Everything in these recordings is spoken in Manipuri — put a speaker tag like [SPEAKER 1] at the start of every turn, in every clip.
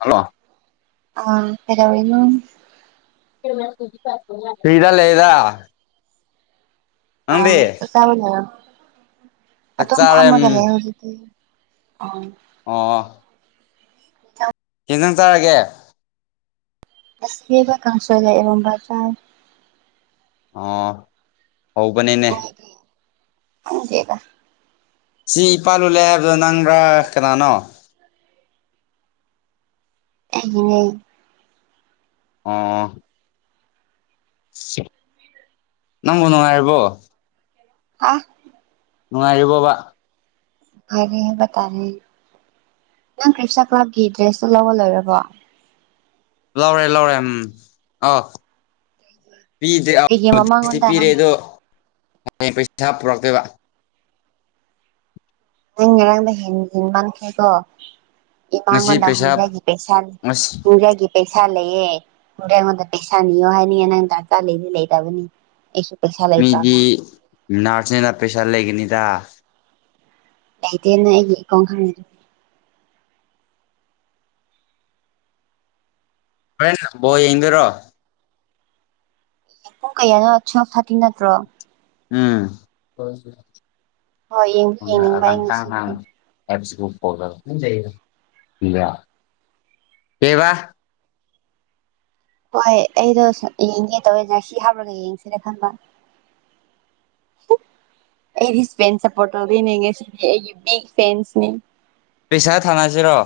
[SPEAKER 1] ꯍꯜꯂꯣ
[SPEAKER 2] ꯑ ꯀꯩꯗꯧꯔꯤꯅꯣ
[SPEAKER 1] ꯁꯤꯗ ꯂꯩꯗꯥ
[SPEAKER 2] ꯑꯥ ꯀꯁꯕꯖꯔ [inaudible]
[SPEAKER 1] ꯆꯥꯛ
[SPEAKER 2] ꯑꯗꯨꯝ
[SPEAKER 1] ꯆꯥꯔꯦ ꯎꯝ
[SPEAKER 2] ꯐꯝꯃꯒꯥ ꯂꯩꯔꯣ ꯑꯗꯨꯗꯤ
[SPEAKER 1] ꯑꯣ ꯍꯦꯟꯊꯪ ꯇꯥꯔꯒꯦ
[SPEAKER 2] ꯁꯕ ꯀꯁꯦꯕꯖꯥꯏ
[SPEAKER 1] ꯑ ꯍꯧꯕꯅꯦꯅꯦ
[SPEAKER 2] ꯍꯧꯖꯦꯒ
[SPEAKER 1] ꯁꯤ ꯏꯄꯥꯥꯜ ꯂꯨꯜꯂꯦ ꯍꯥꯏꯕꯗꯣ ꯅꯪꯕ꯭ꯔꯥ ꯀꯅꯥꯅꯣ
[SPEAKER 2] ꯎ
[SPEAKER 1] ꯑꯥ ꯅꯪꯃꯣ ꯅꯨꯡꯉꯥꯏꯔꯤꯕꯣ
[SPEAKER 2] ꯑꯥ
[SPEAKER 1] ꯅꯨꯡꯉꯥꯏꯔꯤꯕꯣꯕ
[SPEAKER 2] ꯍꯥꯏꯔꯦꯍ ꯇꯥꯔꯦ ꯅꯪ ꯀ꯭ꯔꯤꯞꯆꯥꯥ ꯀ꯭ꯂꯕꯀꯤ ꯗ꯭ꯔꯦꯁꯇꯨ ꯂꯧꯕ ꯂꯣꯏꯔꯕꯣ
[SPEAKER 1] ꯂꯧꯔꯦ ꯂꯧꯔꯦ ꯎꯝ ꯑ
[SPEAKER 2] ꯑꯩꯒꯤ
[SPEAKER 1] ꯄꯤꯗ꯭ꯔꯦꯦꯁꯇꯤ
[SPEAKER 2] ꯃꯃꯥꯡꯉꯣꯟꯗ
[SPEAKER 1] ꯄꯤꯔꯦ
[SPEAKER 2] ꯅꯪ
[SPEAKER 1] ꯑꯗꯣ ꯄꯩꯁꯥ ꯄꯨꯔꯛꯇꯣꯏꯕ
[SPEAKER 2] ꯅꯪ ꯉꯔꯥꯡꯗ ꯍꯦꯟꯦꯟ ꯃꯥꯟꯈꯦꯀꯣ
[SPEAKER 1] ꯉꯁꯤ
[SPEAKER 2] ꯃꯉꯣꯟꯗ
[SPEAKER 1] ꯄꯩꯁꯥ
[SPEAKER 2] ꯍꯣꯡꯖꯒꯤ ꯄꯩꯁꯥ
[SPEAKER 1] ꯑꯁ
[SPEAKER 2] ꯍꯣꯡꯖꯒꯤ ꯄꯩꯁꯥ ꯂꯩꯌꯦꯦ ꯍꯗ ꯑꯩꯉꯣꯟꯗ ꯄꯩꯁꯥ ꯅꯤꯌꯣ ꯍꯥꯏꯅꯤꯡꯉꯦ ꯅꯪ ꯗꯥ ꯂꯩꯗꯤ ꯂꯩꯇꯕꯅꯤ ꯑꯩꯁꯨ ꯄꯩꯁꯥ ꯂꯩꯇ꯭ꯔꯒ
[SPEAKER 1] ꯅꯅꯥꯔꯁꯁꯤꯡꯅ ꯄꯩꯁꯥ ꯂꯩꯒꯅꯤꯗ
[SPEAKER 2] ꯑꯗꯤꯅ ꯑꯩꯀꯣꯣꯡ ꯈ
[SPEAKER 1] ꯍ ꯕꯣ ꯌꯦꯡꯗꯔꯣ
[SPEAKER 2] ꯄꯨꯡ ꯀꯌꯥꯅ ꯁꯞ ꯊꯥꯇꯤ ꯅꯠꯇ꯭ꯔꯣ ꯍꯣꯏ ꯌꯦꯡꯗꯤ
[SPEAKER 1] ꯎꯝ
[SPEAKER 2] ꯌꯦꯡꯅꯤꯡꯕ ꯑꯩ
[SPEAKER 1] ꯇ
[SPEAKER 2] ꯉꯁꯤꯒꯤꯗꯤ
[SPEAKER 1] ꯑꯦ ꯀꯕꯥ
[SPEAKER 2] ꯍꯣꯏ ꯑꯩꯗꯣ ꯌꯦꯡꯒꯦ ꯇꯧꯋꯦ ꯉꯁꯤ ꯍꯥꯞꯂꯒ ꯌꯦꯡꯁꯤꯔꯦ ꯈꯟꯕ ꯍ ꯑꯩꯗꯤꯄꯣꯔ ꯁꯤ ꯐ
[SPEAKER 1] ꯄꯩꯁꯥ ꯊꯥꯅꯁꯤꯔꯣ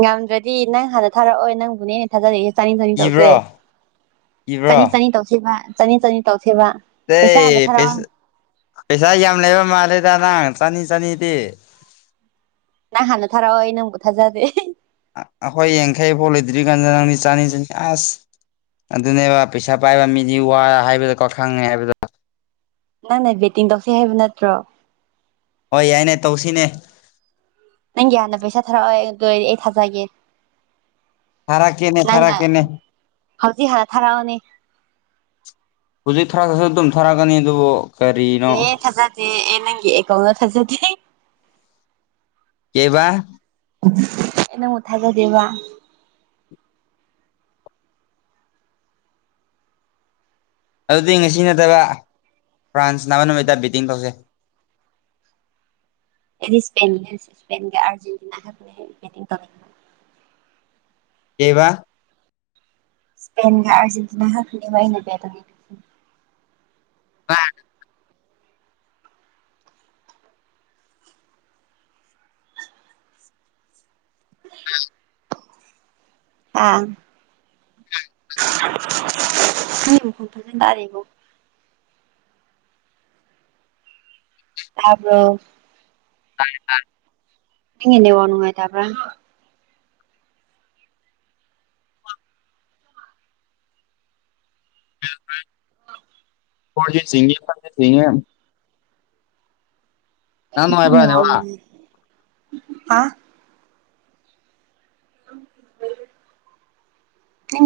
[SPEAKER 2] ꯉꯝꯗ꯭ꯔꯗꯤ ꯅꯪ ꯍꯥꯟꯅ ꯊꯥꯔꯛꯑꯣ ꯅꯪꯕꯨꯅꯦ ꯍꯦꯟꯅ ꯊꯥꯖꯔꯛꯒꯦꯦ ꯆꯅꯤ ꯆꯅꯤ ꯇꯧꯁ
[SPEAKER 1] ꯏꯕ꯭ꯔꯣ
[SPEAKER 2] ꯆꯅꯤ
[SPEAKER 1] ꯏꯕ꯭ꯔꯣ
[SPEAKER 2] ꯆꯅꯤ ꯇꯧꯁꯤ ꯆꯅꯤ ꯆꯅꯤ ꯇꯧ
[SPEAKER 1] ꯑꯦ ꯄꯩꯁꯥ ꯌꯥꯝ ꯂꯩꯕ ꯃꯥꯂꯦꯗ ꯥꯡ ꯆꯅꯤ ꯆꯅꯤꯗꯤ
[SPEAKER 2] ꯅꯪꯍ ꯅ ꯊꯔꯑꯣꯣꯏ ꯅꯪꯕꯨ ꯊꯥꯖꯗꯦ
[SPEAKER 1] ꯑꯩꯈꯣꯏ ꯌꯥꯡꯈꯩ ꯐꯥꯎ ꯂꯩꯗ꯭ꯔꯤ ꯀꯥꯟꯗꯦ ꯅꯪꯅꯤ ꯆꯥꯅꯤ ꯆꯅꯤ ꯑꯁ ꯑꯗꯨꯅꯦꯕ ꯄꯩꯁꯥ ꯄꯥꯏꯕ ꯃꯤꯗꯤ ꯋꯥ ꯍꯥꯏꯕꯗꯀꯣ ꯈꯪꯉꯦ ꯍꯥꯏꯕꯗꯣ
[SPEAKER 2] ꯅꯪꯅꯦ ꯕꯦꯠꯇꯤꯡ ꯇꯧꯁ ꯍꯥꯏꯕ ꯅꯠꯇ꯭ꯔꯣ
[SPEAKER 1] ꯍꯣꯏ ꯌꯥꯏꯅꯦ ꯇꯧꯁꯤꯅꯦ
[SPEAKER 2] ꯅꯪꯒꯤ ꯌꯥꯅ ꯄꯩꯁꯥ ꯊꯔꯛꯑꯣ ꯑꯗꯨ ꯑꯣꯏꯔꯗꯤ ꯑꯩ ꯊꯥꯖꯒꯦ
[SPEAKER 1] ꯊꯥꯔꯛꯀꯦꯅꯦ
[SPEAKER 2] ꯅꯪ
[SPEAKER 1] ꯊꯥꯔꯛꯀꯦꯅꯦ
[SPEAKER 2] ꯍꯧꯖꯤꯛ ꯍ ꯊꯥꯔꯛꯑꯣꯅꯦ
[SPEAKER 1] ꯍꯧꯖꯤꯛ ꯊꯔ ꯈꯁꯨ ꯑꯗꯨꯝ ꯊꯥꯔꯛꯀꯅꯤ ꯑꯗꯨꯕꯨ ꯀꯔꯤꯅꯣ
[SPEAKER 2] ꯑꯦ ꯊꯥꯖꯗꯦ ꯑꯦ ꯅꯪꯒꯤꯑ ꯀꯧꯅ ꯊꯥꯖꯗꯦ
[SPEAKER 1] ꯀꯕꯥ
[SPEAKER 2] ꯑꯦꯩꯅ ꯃꯨ ꯊꯥꯖ ꯗꯦꯕ
[SPEAKER 1] ꯑꯗꯨꯗꯤ ꯉꯁꯤ ꯅꯠꯇꯕ ꯐ꯭ꯔꯥꯟꯁ ꯅꯥꯕ ꯅꯨꯃꯤꯠꯇ ꯕꯤꯦꯠꯇꯤꯡ ꯇꯧꯁꯩ
[SPEAKER 2] [unintelligible] ꯗꯤ ꯏꯁꯄꯦꯟꯖꯦꯟꯇꯤꯅꯥꯒ ꯇ
[SPEAKER 1] ꯀꯕꯥ
[SPEAKER 2] ꯁ꯭ꯄꯦꯟ ꯑꯔꯖꯦꯟꯇꯤꯅꯥ ꯍꯈꯅꯤꯕꯏꯅꯕ
[SPEAKER 1] ꯑ
[SPEAKER 2] [unintelligible] ꯑꯥ ꯎ ꯐꯖ ꯇꯔꯦꯉꯣ ꯇꯕ꯭ꯔꯣ
[SPEAKER 1] ꯇ
[SPEAKER 2] ꯃꯤꯟꯅ ꯋꯥꯅꯨꯉꯥꯏꯇꯕ꯭ꯔ
[SPEAKER 1] ꯎꯝ ꯎꯝ ꯐꯔꯖꯤ ꯁꯤꯡ ꯐꯁꯤꯡꯦ
[SPEAKER 2] ꯋꯥ ꯑ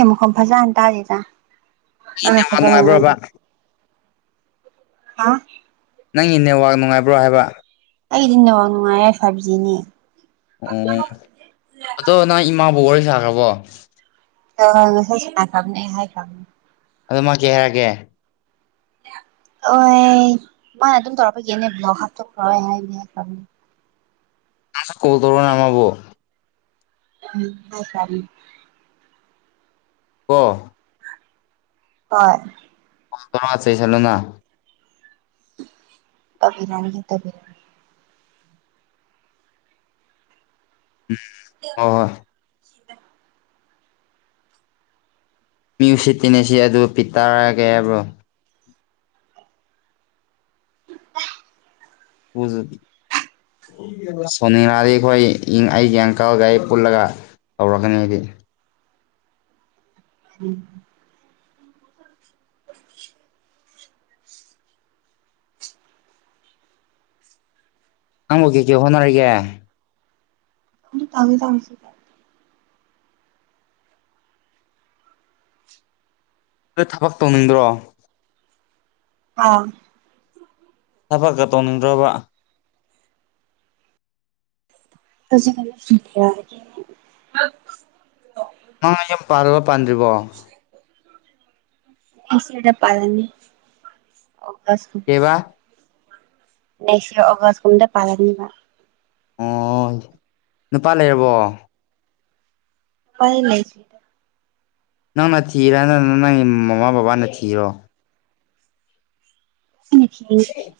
[SPEAKER 2] ꯏ ꯃꯈꯝ ꯐꯖꯥ ꯇꯥꯗꯦꯗ ꯑ
[SPEAKER 1] ꯅꯨꯡꯉꯥꯏꯕ꯭ꯔꯕ
[SPEAKER 2] ꯐꯖꯉ ꯑ
[SPEAKER 1] ꯅꯪꯒꯤ ꯅꯦꯠꯋꯥꯛ ꯅꯨꯡꯉꯥꯏꯕ꯭ꯔꯣ ꯍꯥꯏꯕ
[SPEAKER 2] ꯑꯩꯗꯤ ꯅꯅꯨꯡꯕꯥꯎ ꯅꯨꯡꯉꯥꯏ ꯁꯕꯖꯤꯅꯦ
[SPEAKER 1] ꯑꯣ ꯑꯗꯣ ꯅꯪ ꯏꯃꯥꯕꯨ ꯋꯥꯔꯤ ꯁꯥꯈ꯭ꯔꯕꯣ
[SPEAKER 2] ꯑ ꯀ ꯍꯥꯏ ꯀ
[SPEAKER 1] ꯑꯗꯨ ꯃꯥ ꯀꯩ ꯍꯥꯏꯔꯑꯒꯦ
[SPEAKER 2] ꯏ ꯑꯣ ꯃꯥ ꯑꯗꯨꯝ ꯇꯔ ꯌꯦꯅꯦ ꯭ꯂ ꯍꯥ꯭ꯔ ꯍꯥꯏ
[SPEAKER 1] ꯀꯣꯗꯧꯔ ꯅ ꯑꯃꯕꯣ
[SPEAKER 2] ꯎꯝ ꯍ ꯆ
[SPEAKER 1] ꯀ
[SPEAKER 2] ꯍ
[SPEAKER 1] ꯑꯣꯗꯔꯣꯁ ꯆꯂꯣꯅ
[SPEAKER 2] ꯇꯕꯤꯔꯅꯤꯦ ꯇꯕꯤꯔ
[SPEAKER 1] ꯍ ꯍꯣꯏ ꯃ꯭ꯌꯨ ꯁꯤꯇꯤꯟꯅꯁꯤ ꯑꯗꯨ ꯄꯤ ꯇꯔꯒꯦ ꯍꯥꯏꯕ꯭ꯔꯣ ꯍꯧꯖꯕꯤ ꯁꯣꯅꯤꯅꯥꯔꯤꯈꯣꯏ ꯏꯪ ꯑꯩ ꯒ꯭ꯌꯥꯡꯀꯥꯒ ꯑꯩ ꯄꯨꯜꯂꯒ ꯇꯧꯔꯀꯅꯦꯗꯤ
[SPEAKER 2] ꯎꯝ [unintelligible]
[SPEAKER 1] ꯍꯪꯒꯀꯦ ꯍꯣꯅꯔꯒ
[SPEAKER 2] ꯑꯗꯨ ꯇ ꯑꯗꯨ ꯇꯁꯤ
[SPEAKER 1] ꯑ ꯊꯕꯛ ꯇꯧꯅꯤꯡꯗ꯭ꯔꯣ
[SPEAKER 2] ꯑꯥ
[SPEAKER 1] ꯆꯐꯥ ꯀꯇꯣꯟ ꯔꯕ
[SPEAKER 2] ꯑꯗꯨꯁꯤ ꯀꯩꯅ
[SPEAKER 1] ꯃꯥ ꯌꯨꯝ ꯄꯥꯔꯕꯣ ꯄꯥꯥꯟꯗ꯭ꯔꯤꯕꯣ
[SPEAKER 2] ꯁ ꯄꯅꯤ
[SPEAKER 1] ꯀꯩꯕꯥ
[SPEAKER 2] ꯅꯩꯁꯤ ꯑꯒꯁ ꯀꯗ ꯄꯥꯅꯤꯕ
[SPEAKER 1] ꯑꯣ ꯅꯨꯄꯥ ꯂꯩꯔꯕꯣ
[SPEAKER 2] ꯄ ꯂꯩ ꯁꯤ
[SPEAKER 1] ꯅꯪꯅ ꯊꯤꯔꯦ ꯅꯅ ꯅꯪꯒꯤ ꯃꯃꯥ ꯕꯕꯥꯅ ꯊꯤꯔꯣ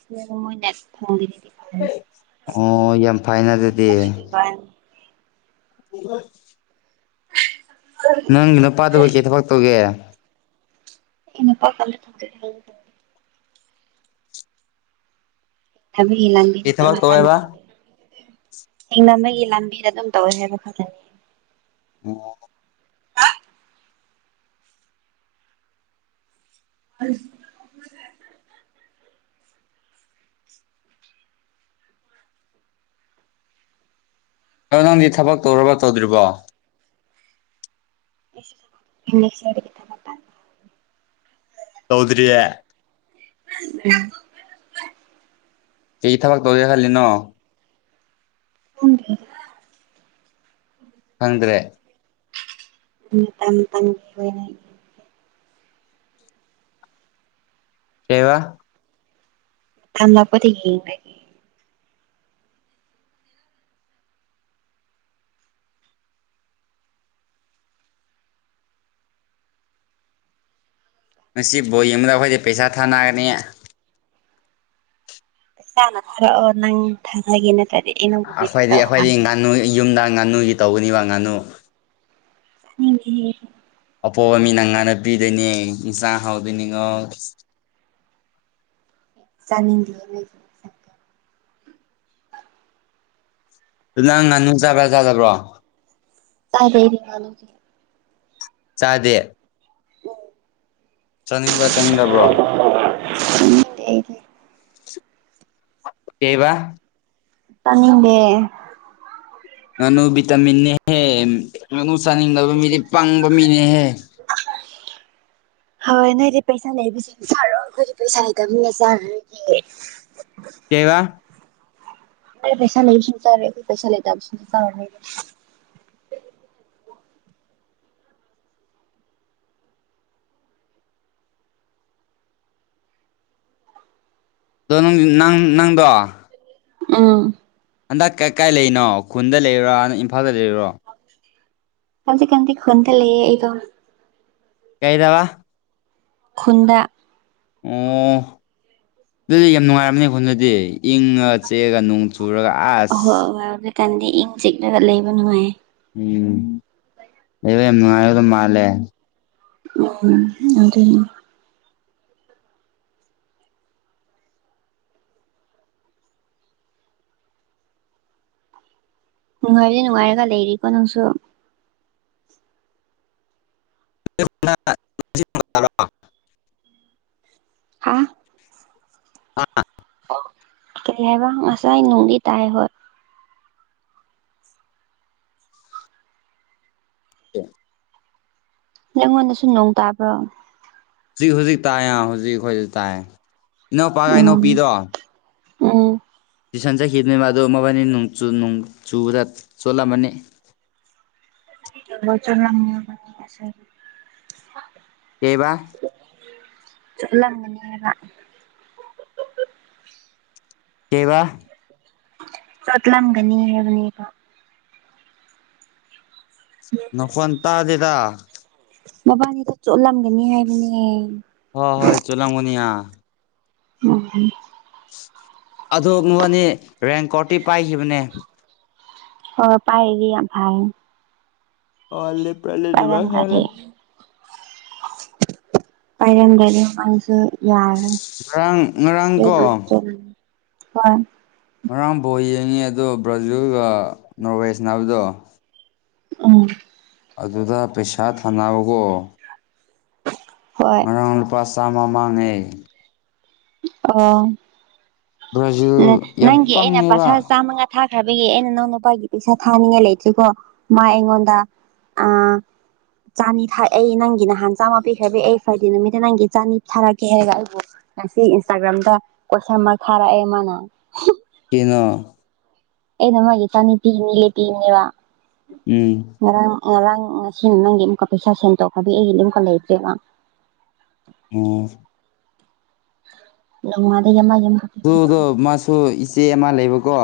[SPEAKER 2] ꯊ ꯊ ꯃꯣꯏ ꯅ ꯊ
[SPEAKER 1] ꯑꯣ ꯌꯥꯝ ꯐꯥꯏꯅ ꯑꯗꯨꯗꯤ
[SPEAKER 2] ꯂꯩꯇꯕꯒꯤ ꯋꯥꯅꯤ
[SPEAKER 1] ꯑ ꯅꯪꯒꯤ ꯅꯨꯄꯥꯗꯕ ꯀꯩ ꯊꯕꯛ ꯇꯧꯒꯦ
[SPEAKER 2] ꯏꯩꯅ ꯄ ꯀꯜꯂ ꯇ ꯀꯜꯂ ꯇꯦ ꯊꯕꯤꯒꯤ ꯂꯝꯥꯟꯕꯤ ꯊ
[SPEAKER 1] ꯀꯩ
[SPEAKER 2] ꯀ
[SPEAKER 1] ꯊꯕꯛ
[SPEAKER 2] ꯇꯧ
[SPEAKER 1] ꯇꯧꯋꯦꯕ
[SPEAKER 2] ꯍꯦꯡꯅ ꯃꯒꯤ ꯂꯝꯕꯤꯗ ꯑꯗꯨꯝ ꯇꯧꯋꯦ ꯍꯥꯏꯕ ꯈꯛꯇꯅꯤ
[SPEAKER 1] ꯑꯣ
[SPEAKER 2] ꯑ
[SPEAKER 1] ꯑꯣ ꯅꯪꯗꯤ ꯊꯕꯛ ꯇꯧꯔꯕ ꯇꯧꯗ꯭ꯔꯤꯕꯣ
[SPEAKER 2] ꯁꯇ
[SPEAKER 1] ꯆꯧꯗꯔꯤꯌꯥ
[SPEAKER 2] ꯎꯝ
[SPEAKER 1] ꯀꯩ ꯊꯕꯛ ꯇꯧꯒꯦ ꯈꯜꯂꯤꯅꯣ
[SPEAKER 2] ꯎ
[SPEAKER 1] ꯈꯪꯗ꯭ꯔꯦ
[SPEAKER 2] ꯎꯝ ꯇ ꯇ
[SPEAKER 1] ꯀꯩꯕꯥ
[SPEAKER 2] ꯊꯝꯕꯄꯗꯤ
[SPEAKER 1] ꯃꯁꯤꯁꯤ ꯕꯝꯗ ꯑꯩꯈꯣꯏꯗ ꯄꯩꯁꯥ ꯊꯥꯅꯅꯤ
[SPEAKER 2] ꯩꯁꯅ ꯊꯔꯛꯑꯣ ꯅꯪ ꯊꯒꯦꯅ
[SPEAKER 1] ꯑꯩꯈꯣꯏꯗꯤ ꯑꯩꯈꯣꯏꯗꯤ ꯉꯥꯅꯨ ꯌꯨꯝꯗ ꯉꯥꯅꯨꯒꯤ ꯇꯧꯒꯅꯦꯕ ꯉꯥꯅꯨ
[SPEAKER 2] ꯎ
[SPEAKER 1] ꯑꯄꯣꯕ ꯃꯤ ꯅ ꯉꯥꯟꯅ ꯄꯤꯗꯣꯏꯅꯦ ꯏꯟꯁꯥꯡ ꯍꯥꯎꯗꯣꯏꯅꯤꯉꯣ
[SPEAKER 2] ꯆꯅꯤꯗꯤ
[SPEAKER 1] ꯑꯗꯨ ꯅꯪ ꯉꯥꯅꯨ ꯆꯥꯕ꯭ꯔꯥ ꯆꯥꯗꯕ꯭ꯔꯣ
[SPEAKER 2] ꯑꯗꯦ
[SPEAKER 1] ꯆꯥꯗꯦ ꯆꯥꯅꯤꯡꯕ꯭ꯔꯥ ꯆꯥꯅꯤꯡꯗꯕ꯭ꯔꯣ
[SPEAKER 2] [inaudible]
[SPEAKER 1] ꯀꯩꯕꯥ
[SPEAKER 2] ꯇꯅꯤꯡꯗꯦ
[SPEAKER 1] ꯅꯅꯨ ꯇꯥꯃꯤꯟꯅꯦꯦ ꯆꯥꯅꯤꯡꯗꯕ ꯃꯤꯗꯤ ꯄꯪꯕ ꯃꯤꯅꯦꯍꯦ
[SPEAKER 2] [inaudible] ꯍꯣꯏ ꯅꯣꯏꯗꯤ ꯄꯩꯁꯥ ꯂꯩꯕꯁꯦ ꯆꯥꯔꯣ ꯑꯩꯈꯣꯏꯗꯤ ꯄꯩꯁꯥ ꯂꯩꯇꯅꯤꯅ ꯆꯥꯔꯗꯤ
[SPEAKER 1] ꯀꯩꯕ
[SPEAKER 2] ꯄꯩꯁꯥ ꯂꯩꯁ ꯆꯔꯦ ꯄꯩꯁꯥ ꯂꯩꯇꯁ ꯆꯔ
[SPEAKER 1] ꯑꯗꯣ ꯅꯪ ꯅꯪꯗꯣ
[SPEAKER 2] ꯑꯥ
[SPEAKER 1] ꯍꯟꯗꯛ ꯀ ꯀꯥꯏ ꯂꯩꯔꯤꯅꯣ ꯈꯨꯟꯗ ꯂꯩꯔꯔꯣ ꯍꯟꯗ ꯏꯝꯐꯥꯜꯗ ꯂꯩꯔꯤꯔꯣ
[SPEAKER 2] ꯀꯥꯟꯖꯤ ꯀꯥꯟꯗꯛ ꯈꯟꯗ ꯂꯩꯦ ꯏꯗꯣ
[SPEAKER 1] ꯀꯩꯗꯕ
[SPEAKER 2] ꯈꯨꯟꯗ
[SPEAKER 1] ꯑꯣ ꯑꯗꯨꯗꯤ ꯌꯥꯝ ꯅꯨꯡꯉꯥꯏꯔꯝꯅꯦ ꯑꯩꯈꯣꯟ ꯑꯗꯨꯗꯤ ꯏꯪꯉꯒ ꯆꯦꯛꯑꯒ ꯅꯣꯡ ꯆ ꯇꯨꯔꯒ ꯑꯥꯁ
[SPEAKER 2] ꯀꯟꯗꯤ ꯏꯪ ꯆꯤꯛꯂꯒ ꯂꯩꯕ ꯅꯨꯡꯉꯥꯏꯌꯦ
[SPEAKER 1] ꯎꯝ ꯑꯕꯅꯨꯡꯗ ꯃꯥꯂꯦ
[SPEAKER 2] ꯎꯝ ꯑꯗꯨꯗ ꯅꯨꯡꯉꯥꯏꯔꯗꯤ ꯅꯨꯡꯉꯥꯏꯔꯒ ꯂꯩꯔꯤꯀꯣ ꯅꯪꯁꯨ
[SPEAKER 1] [inaudible]
[SPEAKER 2] ꯍꯥ
[SPEAKER 1] ꯑꯥ
[SPEAKER 2] ꯀꯩ ꯍꯥꯏꯕ ꯉꯁꯥꯏ ꯅꯨꯡꯗꯤ ꯇꯥꯏ ꯍꯣꯏ
[SPEAKER 1] ꯑ
[SPEAKER 2] ꯅꯉꯣꯟꯗꯁꯨ ꯅꯣꯡ ꯇꯥꯕ꯭ꯔꯣ
[SPEAKER 1] ꯍꯧꯖꯤꯛ ꯍꯧꯖꯤꯛ ꯇꯥꯏꯌꯦ ꯍꯧꯖꯤꯛꯈꯖꯤꯛ ꯇꯥꯏ ꯏꯅꯎꯄꯥꯒ
[SPEAKER 2] ꯎꯝ
[SPEAKER 1] ꯏꯅꯧꯄꯤꯗꯣ
[SPEAKER 2] ꯎꯝ
[SPEAKER 1] ꯇꯨꯏꯁꯟ ꯆꯠꯈꯤꯗꯅꯤ ꯃꯥ ꯑꯗꯨ ꯃꯕꯥꯅꯤ ꯅꯣꯡꯆꯨꯗ ꯆꯣꯠꯂꯝꯃꯅꯤ
[SPEAKER 2] ꯆꯔ ꯂꯅꯁ
[SPEAKER 1] ꯀꯩꯕ
[SPEAKER 2] ꯆꯂꯒ ꯅꯔ
[SPEAKER 1] ꯀꯕꯥ
[SPEAKER 2] ꯁꯣꯇꯂꯝꯒꯅꯤ ꯍꯥꯏꯦꯕꯅꯤꯕ
[SPEAKER 1] ꯅ ꯐꯣꯟ ꯇꯗꯦꯗ
[SPEAKER 2] ꯃꯕꯥꯅꯤꯗ ꯆꯣꯠꯂꯝꯒꯅꯤ ꯍꯥꯏꯕꯅꯦ
[SPEAKER 1] ꯍꯣꯏ ꯍꯣꯏ ꯆꯂꯪꯒꯅꯌꯥ
[SPEAKER 2] ꯎꯝ
[SPEAKER 1] ꯑꯗꯨꯣꯛꯅꯨꯅꯤ ꯔꯦꯡ ꯀꯣꯔꯣꯠꯇꯤ ꯄꯥꯏꯈꯤꯕꯅꯦ
[SPEAKER 2] ꯑꯣ ꯄꯥꯏꯒꯚꯥꯏ
[SPEAKER 1] ꯑꯂꯦ ꯄꯔꯂꯦ ꯑꯗꯨ ꯈꯥꯏꯂ
[SPEAKER 2] ꯄꯥꯏꯔꯗꯗꯤ ꯃꯁꯨ ꯌꯥꯔ
[SPEAKER 1] ꯉꯔꯥꯡ ꯉꯔꯥꯡꯀꯣ
[SPEAKER 2] ꯍꯣꯏ
[SPEAKER 1] ꯉꯔꯥꯡ ꯐꯕꯣ ꯌꯦꯡꯉꯤ ꯑꯗꯣ ꯕ꯭ꯔꯥꯖꯤꯜꯒ ꯅꯣꯔꯋꯦꯁ ꯕꯗꯣ
[SPEAKER 2] ꯑꯣ
[SPEAKER 1] ꯑꯗꯨꯗ ꯄꯩꯁꯥ ꯊꯥꯅꯧꯒꯣ
[SPEAKER 2] ꯍꯣꯏ
[SPEAKER 1] ꯉꯥꯡ ꯂꯨꯄꯥ ꯁ ꯃ ꯃꯥꯡꯉꯦ
[SPEAKER 2] ꯑꯣ
[SPEAKER 1] ꯕ꯭ꯔꯥꯖꯤꯜ ꯌꯥꯝ
[SPEAKER 2] ꯅꯪꯒꯤ ꯑꯩꯅ
[SPEAKER 1] ꯄꯪꯉꯦꯕ
[SPEAKER 2] ꯄꯁꯥ ꯆꯥꯝꯃꯉꯥ ꯊꯥ ꯍꯥꯏꯕꯒꯤ ꯑꯩꯅ ꯅꯅꯥꯎꯅ ꯅꯨꯄꯥꯒꯤ ꯄꯩꯁꯥ ꯊꯥꯅꯤꯡꯉꯥꯏ ꯂꯩꯇ꯭ꯔꯤꯀꯣ ꯃꯥ ꯑꯩꯉꯣꯟꯗ ꯑ ꯆꯥꯅꯤ ꯊ ꯑꯩ ꯅꯪꯒꯤ ꯅꯍꯥꯟ ꯆꯥꯝꯃ ꯄꯤꯈ꯭ꯔꯕꯤ ꯑꯩ ꯐ꯭ꯔꯥꯏꯗꯦ ꯅꯨꯃꯤꯠꯇ ꯅꯪꯒꯤ ꯆꯥꯅꯤ ꯊꯥꯔꯛꯀꯦ ꯍꯥꯏꯔꯒ ꯑꯩꯕꯨ ꯉꯁꯤ ꯏꯟꯁꯇꯥꯒ꯭ꯔꯥꯝꯗ ꯀꯣꯏꯁꯟ ꯑꯃ ꯊꯥꯔꯛꯑꯦ ꯃꯥꯅ
[SPEAKER 1] ꯀꯩꯅ
[SPEAKER 2] ꯑꯦ ꯅ ꯃꯥꯒꯤꯦ ꯆꯅꯤ ꯇꯤꯅꯤꯂꯦ ꯇꯤꯅꯤ ꯋꯥ
[SPEAKER 1] ꯎꯝ
[SPEAKER 2] ꯉꯔꯥꯡ ꯉꯁꯤ ꯅꯪꯒꯤ ꯑꯃꯨꯛꯀ ꯄꯩꯁꯥ ꯁꯦꯟ ꯇꯧꯈ꯭ꯔꯕꯤ ꯑꯩꯒꯤ ꯑꯃꯨꯛꯀ ꯂꯩꯇ꯭ꯔꯦꯕ
[SPEAKER 1] ꯑꯣꯝ
[SPEAKER 2] ꯃꯥ ꯃꯥ
[SPEAKER 1] ꯑꯗꯨꯗꯣ ꯃꯥꯁꯨ ꯏꯆꯦ ꯑꯃ ꯂꯩꯕꯀꯣ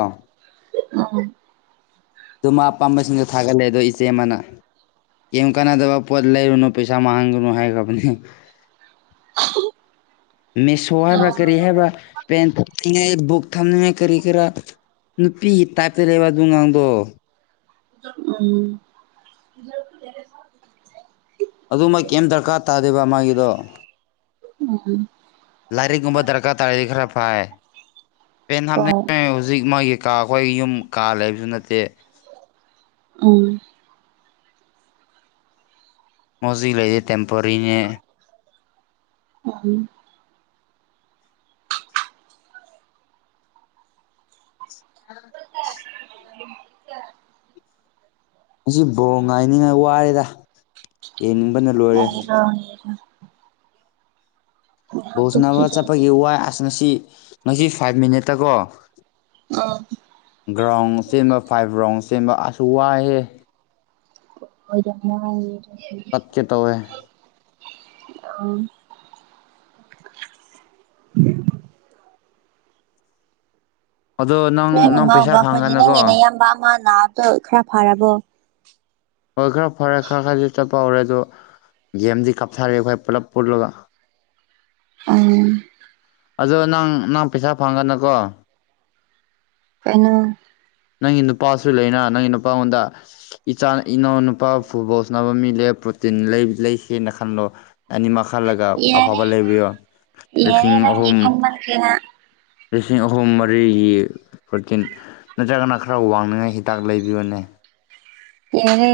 [SPEAKER 2] ꯑ
[SPEAKER 1] ꯑꯗꯨꯣ ꯃꯥ ꯑꯄꯥꯝꯕꯁꯤꯡꯗꯣ ꯊꯥꯒꯠꯂꯦ ꯑꯗꯣ ꯏꯆꯦ ꯑꯃꯅ ꯀ ꯀꯥꯟꯅꯗꯕ ꯄꯣꯠ ꯂꯩꯔꯨꯅꯨ ꯄꯩꯁꯥ ꯃꯥꯡꯒꯨꯅꯨ ꯍꯥꯏꯈ꯭ꯔꯕꯅꯦ
[SPEAKER 2] [inaudible]
[SPEAKER 1] ꯃꯦꯁꯣ ꯍꯥꯏꯕ꯭ꯔꯥ ꯀꯔꯤ ꯍꯥꯏꯕ꯭ꯔꯥ ꯄꯦꯟ ꯑꯉꯩ ꯕꯨꯛ ꯊꯝꯅꯤꯡꯉꯥꯏ ꯀꯔꯤ ꯈꯔ ꯅꯨꯄꯤꯒꯤ ꯇꯥꯏꯞꯇ ꯂꯩꯕ ꯑꯗꯨ ꯉꯥꯡꯗꯣ
[SPEAKER 2] ꯎꯝ
[SPEAKER 1] ꯑꯗꯨꯃꯛ ꯀꯩꯝ ꯗꯔꯀꯥꯔ ꯇꯥꯗꯦꯕ ꯃꯥꯒꯤꯗꯣ
[SPEAKER 2] ꯎꯝ
[SPEAKER 1] ꯂꯥꯏꯔꯤꯛꯀꯨꯝꯕ ꯗꯔꯀꯥꯔ ꯇꯥꯔꯗꯤ ꯈꯔ ꯐꯥꯏ ꯄꯦꯟ
[SPEAKER 2] ꯍꯣꯏ
[SPEAKER 1] ꯍꯥꯞꯅꯤꯡ ꯍꯧꯖꯤꯛ ꯃꯣꯏꯒꯤ ꯀꯥ ꯑꯩꯈꯣꯏ ꯌꯨꯝ ꯀꯥ ꯂꯩꯕꯁꯨ ꯅꯠꯇꯦ
[SPEAKER 2] ꯑ
[SPEAKER 1] ꯃꯣꯖꯤꯛ ꯂꯩꯔꯤꯦ ꯇꯦꯝꯄꯣꯔꯤꯅꯦ
[SPEAKER 2] ꯎꯝ ꯎ
[SPEAKER 1] ꯉ ꯕꯣ ꯉꯥꯏꯅꯤꯉꯥꯏ ꯋꯥꯔꯦꯗ ꯌꯦꯡꯅꯤꯡꯕꯅ ꯂꯣꯏꯔꯦ
[SPEAKER 2] ꯂꯩꯔꯣ ꯂꯩꯔꯣ ꯉꯥꯏꯍꯥꯛ
[SPEAKER 1] ꯧꯖꯅꯕ
[SPEAKER 2] ꯇꯨꯝꯈꯤꯒꯦ
[SPEAKER 1] ꯆꯠꯄꯒꯤ ꯋꯥꯏ ꯑꯁ ꯉꯁꯤ ꯉꯁꯤ ꯐꯥꯏꯚ ꯃꯤꯅꯤꯠꯇ ꯀꯣ
[SPEAKER 2] ꯎꯝ
[SPEAKER 1] ꯒ꯭ꯔꯥꯎꯟ ꯁꯦꯝꯕ ꯐꯥꯏꯚ ꯔꯒ꯭ꯔꯥꯎꯟ ꯆ ꯁꯦꯝꯕ ꯑꯁꯨ ꯋꯥꯏꯑꯦ
[SPEAKER 2] ꯑꯣꯏ ꯌꯥꯝꯅꯦ
[SPEAKER 1] ꯇꯠꯀꯤꯦ ꯇꯧꯋꯦ
[SPEAKER 2] ꯑ ꯎꯝ
[SPEAKER 1] ꯑꯗꯣ
[SPEAKER 2] ꯅꯣꯏ
[SPEAKER 1] ꯅꯪ ꯅꯪ
[SPEAKER 2] ꯃꯃꯥ
[SPEAKER 1] ꯄꯩꯁꯥ
[SPEAKER 2] ꯕꯕꯥ ꯈꯣꯏꯗꯤ
[SPEAKER 1] ꯐꯪꯒꯅꯀꯣ
[SPEAKER 2] ꯅꯪꯒꯤꯅ ꯏꯌꯥꯝꯕ ꯑꯃ ꯅꯥꯕꯗꯣ ꯈꯔ ꯐꯔꯕꯣ
[SPEAKER 1] ꯍꯈꯔ ꯐꯣꯔꯦ ꯈꯔ ꯈ ꯆ ꯄꯧꯔꯦ ꯑꯗꯣ ꯒꯦꯝꯗꯤ ꯀꯥꯞꯊꯔꯦ ꯑꯩꯈꯣꯏ ꯄꯨꯂꯞ ꯄꯨꯜꯂꯒ
[SPEAKER 2] ꯎꯝ
[SPEAKER 1] ꯑꯗꯣ ꯅꯪ ꯅꯪ ꯄꯩꯁꯥ ꯐꯪꯒꯅꯀꯣ
[SPEAKER 2] ꯀꯩꯅꯣ
[SPEAKER 1] ꯅꯪꯒꯤ ꯅꯨꯄꯥꯁꯨ ꯂꯩꯅ ꯅꯪꯒꯤ ꯅꯨꯄꯥꯉꯣꯟꯗ ꯏꯆꯥ ꯏꯅꯥꯎ ꯅꯨꯄꯥ ꯐꯨꯠꯕꯣꯜ ꯁꯥꯟꯅꯕ ꯃꯤ ꯂꯦꯞꯄ ꯄ꯭ꯔꯣꯇꯤꯟ ꯂꯩꯁꯦꯅ ꯈꯜꯂꯣ ꯑ ꯃꯈꯥꯂ
[SPEAKER 2] ꯌꯥꯔꯦ
[SPEAKER 1] ꯑꯐꯕ ꯂꯩꯕꯤꯌꯣ
[SPEAKER 2] ꯌꯥꯔꯦ ꯅꯪꯒꯤ ꯈꯟꯃꯟꯈ꯭ꯔꯦꯅ
[SPEAKER 1] ꯁꯤꯡ ꯑꯍꯨꯝ ꯃꯔꯤꯒꯤ ꯄ꯭ꯔꯣꯔꯇꯤꯟ ꯅꯠꯇ꯭ꯔꯒꯅ ꯈꯔ ꯋꯥꯡꯅꯤꯡꯉꯥꯏ ꯍꯤꯗꯥꯛ ꯂꯩꯕꯤꯕꯅꯦ
[SPEAKER 2] ꯌꯥꯔ